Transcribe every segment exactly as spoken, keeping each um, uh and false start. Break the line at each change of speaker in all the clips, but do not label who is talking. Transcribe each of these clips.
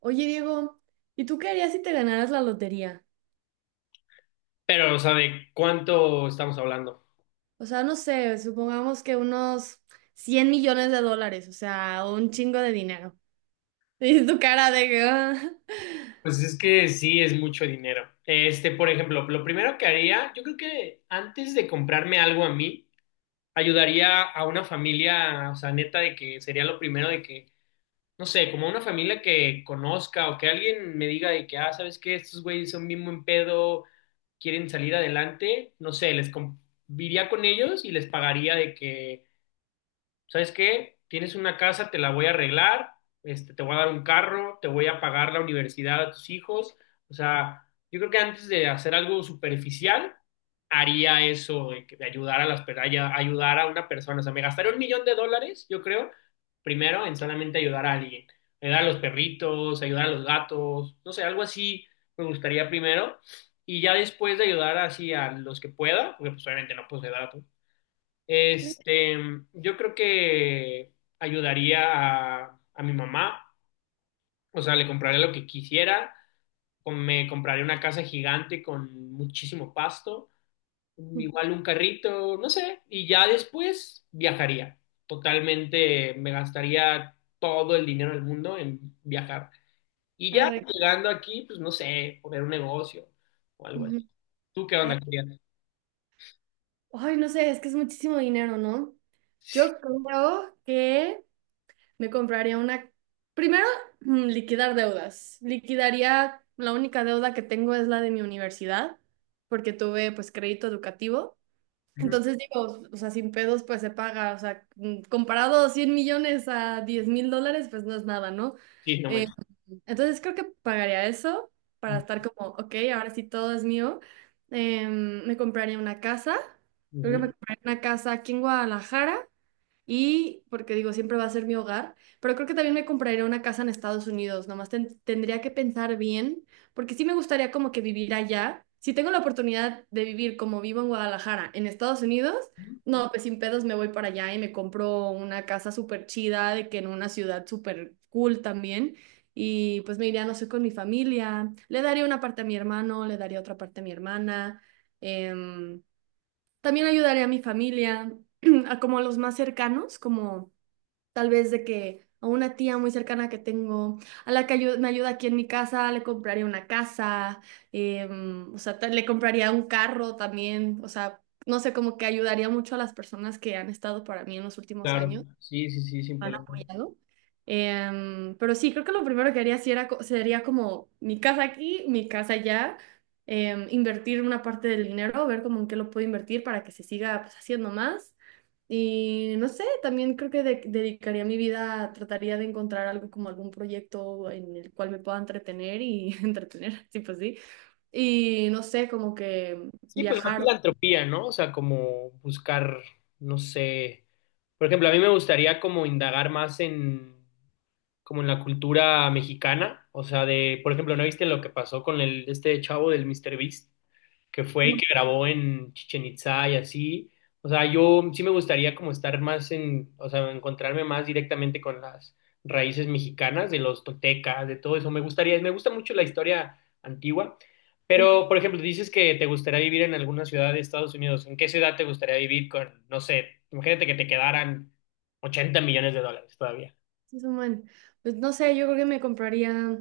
Oye, Diego, ¿y tú qué harías si te ganaras la lotería?
Pero, o sea, ¿de cuánto estamos hablando?
O sea, no sé, supongamos que unos cien millones de dólares, o sea, un chingo de dinero. Y tu cara de que... "Ah".
Pues es que sí es mucho dinero. Este, por ejemplo, lo primero que haría, yo creo que antes de comprarme algo a mí, ayudaría a una familia, o sea, neta, de que sería lo primero de que, no sé, como una familia que conozca o que alguien me diga de que, ah, ¿sabes qué? Estos güeyes son bien buen pedo, quieren salir adelante, no sé, les com- iría con ellos y les pagaría de que, ¿sabes qué? Tienes una casa, te la voy a arreglar, este, te voy a dar un carro, te voy a pagar la universidad a tus hijos. O sea, yo creo que antes de hacer algo superficial, haría eso de, que- de ayudar a las, per- ay- ayudar a una persona. O sea, me gastaría un millón de dólares, yo creo, primero en solamente ayudar a alguien. Ayudar a los perritos, ayudar a los gatos, no sé, algo así me gustaría primero. Y ya después de ayudar así a los que pueda, porque pues obviamente no puedo ayudar a todos, este, yo creo que ayudaría a, a mi mamá, o sea, le compraría lo que quisiera. Com- me compraría una casa gigante con muchísimo pasto, igual un carrito, no sé, y ya después viajaría. Totalmente me gastaría todo el dinero del mundo en viajar. Y ya
Arre,
llegando aquí, pues no sé, poner un negocio o algo así.
ujú,
¿Tú qué
ar-
onda, querías?
ay, no sé, es que es muchísimo dinero, ¿no? Yo creo que me compraría una... Primero, mm, liquidar deudas. Liquidaría, la única deuda que tengo es la de mi universidad, porque tuve pues crédito educativo.
Ujú.
Entonces digo, o sea, sin pedos pues se paga, o sea, mm, comparado a 100 millones a diez mil dólares pues no es nada, ¿no?
Sí, no
Eh,
manches.
entonces creo que pagaría eso para estar como, ok, ahora sí todo es mío. Em, me compraría una casa, creo que me
Ujú.
compraría una casa aquí en Guadalajara y porque digo, siempre va a ser mi hogar, pero creo que también me compraría una casa en Estados Unidos, nomás ten- tendría que pensar bien, porque sí me gustaría como que vivir allá. Si tengo la oportunidad de vivir como vivo en Guadalajara, en Estados Unidos,
Ujú.
no, pues sin pedos me voy para allá y me compro una casa súper chida, de que en una ciudad súper cool también. Y pues me iría, no sé, con mi familia, le daría una parte a mi hermano, le daría otra parte a mi hermana. em, también ayudaré a mi familia, a como a los más cercanos, como tal vez de que a una tía muy cercana que tengo, a la que ayu- me ayuda aquí en mi casa, le compraría una casa, em, o sea, ta- le compraría un carro también, o sea, no sé, como que ayudaría mucho a las personas que han estado para mí en los últimos
Claro,
años
sí, sí, sí, sin
han
problema.
apoyado. Em, pero sí, creo que lo primero que haría sí era, co- sería como mi casa aquí, mi casa allá, em, invertir una parte del dinero, ver cómo en qué lo puedo invertir para que se siga pues, haciendo más. Y no sé, también creo que de- dedicaría mi vida, trataría de encontrar algo como algún proyecto en el cual me pueda entretener y entretener, sí, pues sí. Y no sé, como que
Sí, pues más
viajar.
filantropía, ¿no? O sea, como buscar, no sé, por ejemplo, a mí me gustaría como indagar más en, como en la cultura mexicana, o sea, de, por ejemplo, ¿no viste lo que pasó con el este chavo del mister Beast, que fue y
No,
que grabó en Chichen Itza y así? O sea, yo sí me gustaría como estar más en, o sea, encontrarme más directamente con las raíces mexicanas, de los toltecas, de todo eso. Me gustaría, me gusta mucho la historia antigua. Pero, por ejemplo, dices que te gustaría vivir en alguna ciudad de Estados Unidos. ¿En qué ciudad te gustaría vivir con, no sé, imagínate que te quedaran ochenta millones de dólares todavía?
sí, son. Pues no sé, yo creo que me compraría.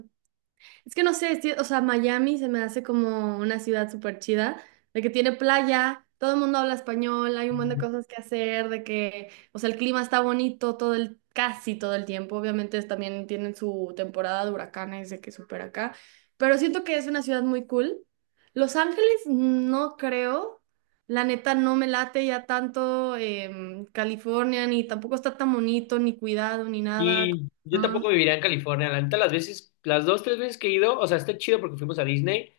Es que no sé, sí, o sea, Miami se me hace como una ciudad súper chida, de que tiene playa, todo el mundo habla español, hay un montón de cosas que hacer, de que, o sea, el clima está bonito todo el, casi todo el tiempo. Obviamente es- también tienen su temporada de huracanes, de que súper acá, pero siento que es una ciudad muy cool. Los Ángeles no creo, la neta no me late ya tanto em, California, ni tampoco está tan bonito, ni cuidado, ni nada.
Y yo tampoco viviría en California. La neta, las veces, las dos, tres veces que he ido, o sea, está chido porque fuimos a Disney,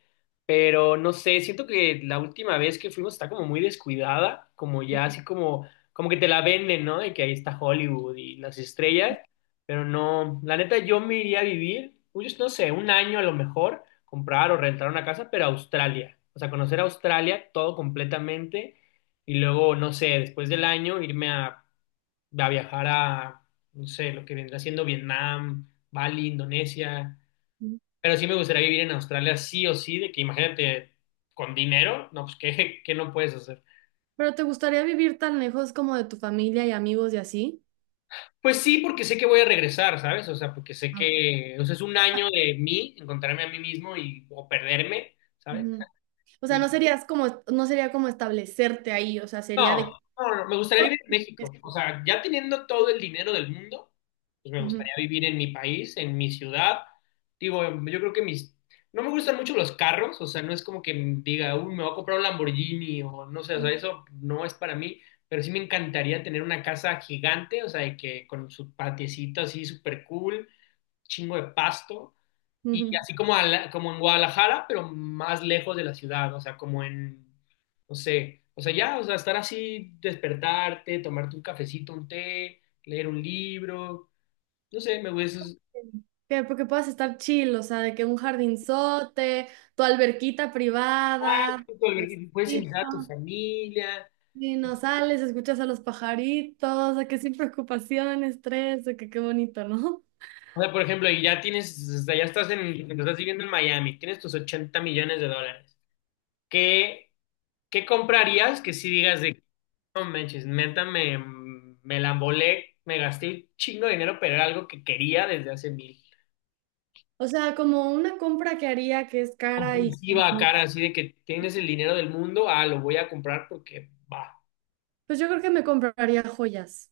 pero no sé, siento que la última vez que fuimos está como muy descuidada, como ya así como, como que te la venden, ¿no? Y que ahí está Hollywood y las estrellas, pero no, la neta, yo me iría a vivir, pues, no sé, un año a lo mejor, comprar o rentar una casa, pero a Australia. O sea, conocer Australia todo completamente y luego, no sé, después del año irme a a viajar a, no sé, lo que vendrá siendo Vietnam, Bali, Indonesia.
¿No?
Pero sí me gustaría vivir en Australia, sí o sí, de que imagínate, con dinero, no, pues, ¿qué, qué no puedes hacer?
Pero ¿te gustaría vivir tan lejos como de tu familia y amigos y así?
Pues sí, porque sé que voy a regresar, ¿sabes? O sea, porque sé
Ah, ok.
que, o sea, es un año de mí, encontrarme a mí mismo y, o perderme, ¿sabes?
Ujú. O sea, no serías como, no sería como establecerte ahí, o sea, sería
No,
de...
no, no, me gustaría vivir en México. O sea, ya teniendo todo el dinero del mundo, pues me
Ujú.
gustaría vivir en mi país, en mi ciudad. Digo, yo creo que mis... No me gustan mucho los carros, o sea, no es como que diga, uy, me voy a comprar un Lamborghini o no sé, o sea, eso no es para mí, pero sí me encantaría tener una casa gigante, o sea, de que con su patiecito así súper cool, chingo de pasto y
Ujú.
así como, a la- como en Guadalajara, pero más lejos de la ciudad, o sea, como en, no sé, o sea, ya, o sea, estar así, despertarte, tomarte un cafecito, un té, leer un libro, no sé, me gusta eso.
Que porque puedas estar chill, o sea, de que un jardinzote, tu alberquita
Ah,
privada, tu
puedes
osito,
invitar a tu familia.
y no sales, escuchas a los pajaritos, de que sin preocupación, estrés, de que qué bonito, ¿no?
O sea, por ejemplo, y ya tienes, o sea, ya estás en, estás viviendo en Miami, tienes tus ochenta millones de dólares. ¿Qué, qué comprarías, que si digas de no manches, neta, me, me la embolé, me gasté un chingo de dinero, pero era algo que quería desde hace mil?
O sea, como una compra que haría que es cara y que
Compulsiva,
no.
cara, así de que tienes el dinero del mundo, ah, lo voy a comprar porque va.
Pues yo creo que me compraría joyas.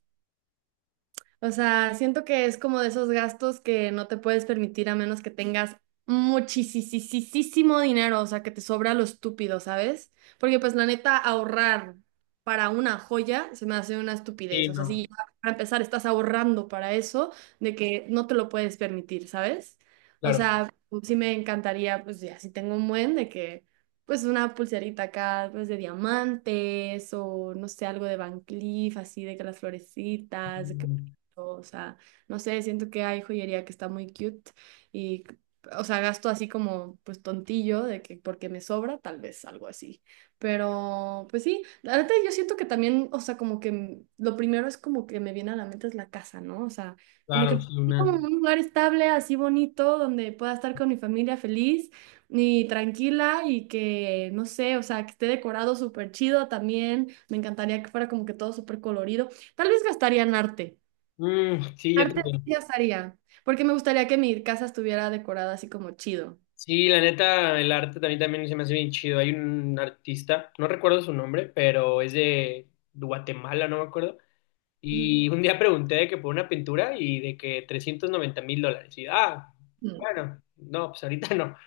O sea, siento que es como de esos gastos que no te puedes permitir a menos que tengas muchísimo dinero, o sea, que te sobra lo estúpido, ¿sabes? Porque pues la neta, ahorrar para una joya se me hace una
Sí,
estupidez. O sea,
no,
si ya para empezar estás ahorrando para eso, de que no te lo puedes permitir, ¿sabes? O
claro.
sea, sí me encantaría, pues ya, si tengo un buen de que, pues una pulserita acá, pues de diamantes o no sé, algo de Van Cleef, así de que las florecitas.
Mm.
O sea, no sé, siento que hay joyería que está muy cute y, o sea, gasto así como, pues tontillo, de que porque me sobra, tal vez algo así. Pero, pues sí, la verdad yo siento que también, o sea, como que m- lo primero es como que me viene a la mente es la casa, ¿no? O sea, como
Claro,
que
sí,
sí, como
una.
un lugar estable, así bonito, donde pueda estar con mi familia feliz y tranquila y que, no sé, o sea, que esté decorado súper chido también. Me encantaría que fuera como que todo súper colorido. Tal vez gastaría en arte.
Mm, sí, yo
Artes sí
también.
haría, porque me gustaría que mi casa estuviera decorada así como chido.
Sí, la neta, el arte también, también se me hace bien chido. Hay un artista, no recuerdo su nombre, pero es de Guatemala, no me acuerdo.
Ujú.
Y un día pregunté de que por una pintura y de que trescientos noventa mil dólares. Y ah,
Mm.
bueno, no, pues ahorita no.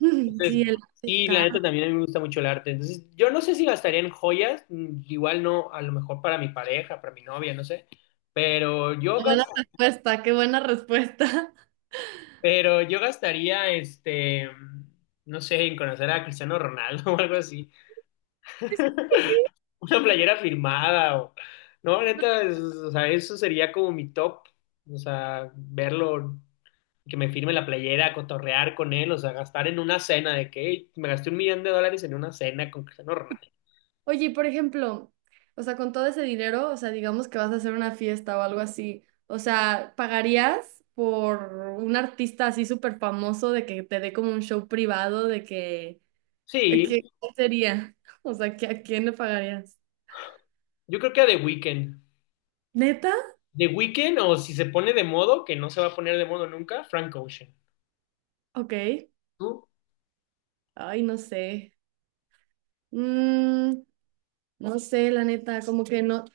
Sí,
Entonces,
el arte es
sí, la neta
caro.
también a mí me gusta mucho el arte. Entonces, yo no sé si gastaría en joyas, mm, igual no, a lo mejor para mi pareja, para mi novia, no sé. Pero yo,
Qué
gas-
buena respuesta, qué buena respuesta.
pero yo gastaría, este, no sé, en conocer a Cristiano Ronaldo o algo así. Una playera firmada o... No, neta, es- o sea, eso sería como mi top. O sea, verlo, que me firme la playera, cotorrear con él, o sea, gastar en una cena de que "Ey, me gasté un millón de dólares en una cena con Cristiano Ronaldo."
Oye, y por ejemplo, o sea, con todo ese dinero, o sea, digamos que vas a hacer una fiesta o algo así, o sea, ¿pagarías por un artista así súper famoso de que te dé como un show privado de que, de
Sí,
que- ¿qué sería? O sea, ¿que a quién le pagarías?
yo creo que a The Weeknd.
¿Neta?
The Weeknd, o si se pone de modo, que no se va a poner de modo nunca, Frank Ocean.
Ok.
¿Tú?
Ay, no sé. Mm, No sé, la neta, como que no,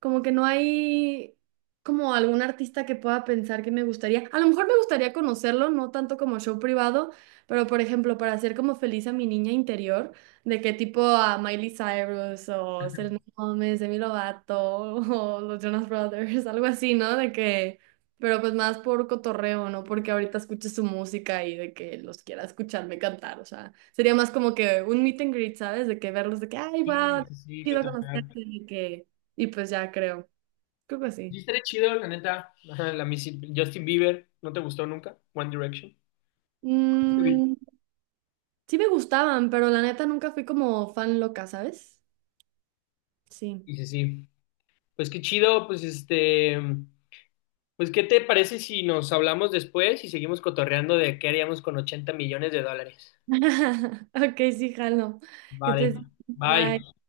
como que no hay como algún artista que pueda pensar que me gustaría. A lo mejor me gustaría conocerlo, no tanto como show privado, pero por ejemplo, para hacer como feliz a mi niña interior, de que tipo a Miley Cyrus o Selena Gómez, Demi Lovato o los Jonas Brothers, algo así, ¿no? De que, pero pues más por cotorreo, ¿no? Porque ahorita escuche su música y de que los quiera escucharme cantar, o sea, sería más como que un meet and greet, ¿sabes? De que verlos, de que, ay,
Sí,
wow,
sí, sí,
chido
cotorrear.
conocerte, de que y pues ya creo, creo que
Sí,
sí.
estaría chido, la neta. Ajá, la Missy- Justin Bieber, ¿no te gustó nunca? One Direction.
Mm, sí me gustaban, pero la neta nunca fui como fan loca, ¿sabes? Sí.
Sí, sí, sí. Pues qué chido, pues este. Pues, ¿qué te parece si nos hablamos después y seguimos cotorreando de qué haríamos con ochenta millones de dólares?
Ok, sí, jalo. Que
Vale,
estés-
bye.
bye.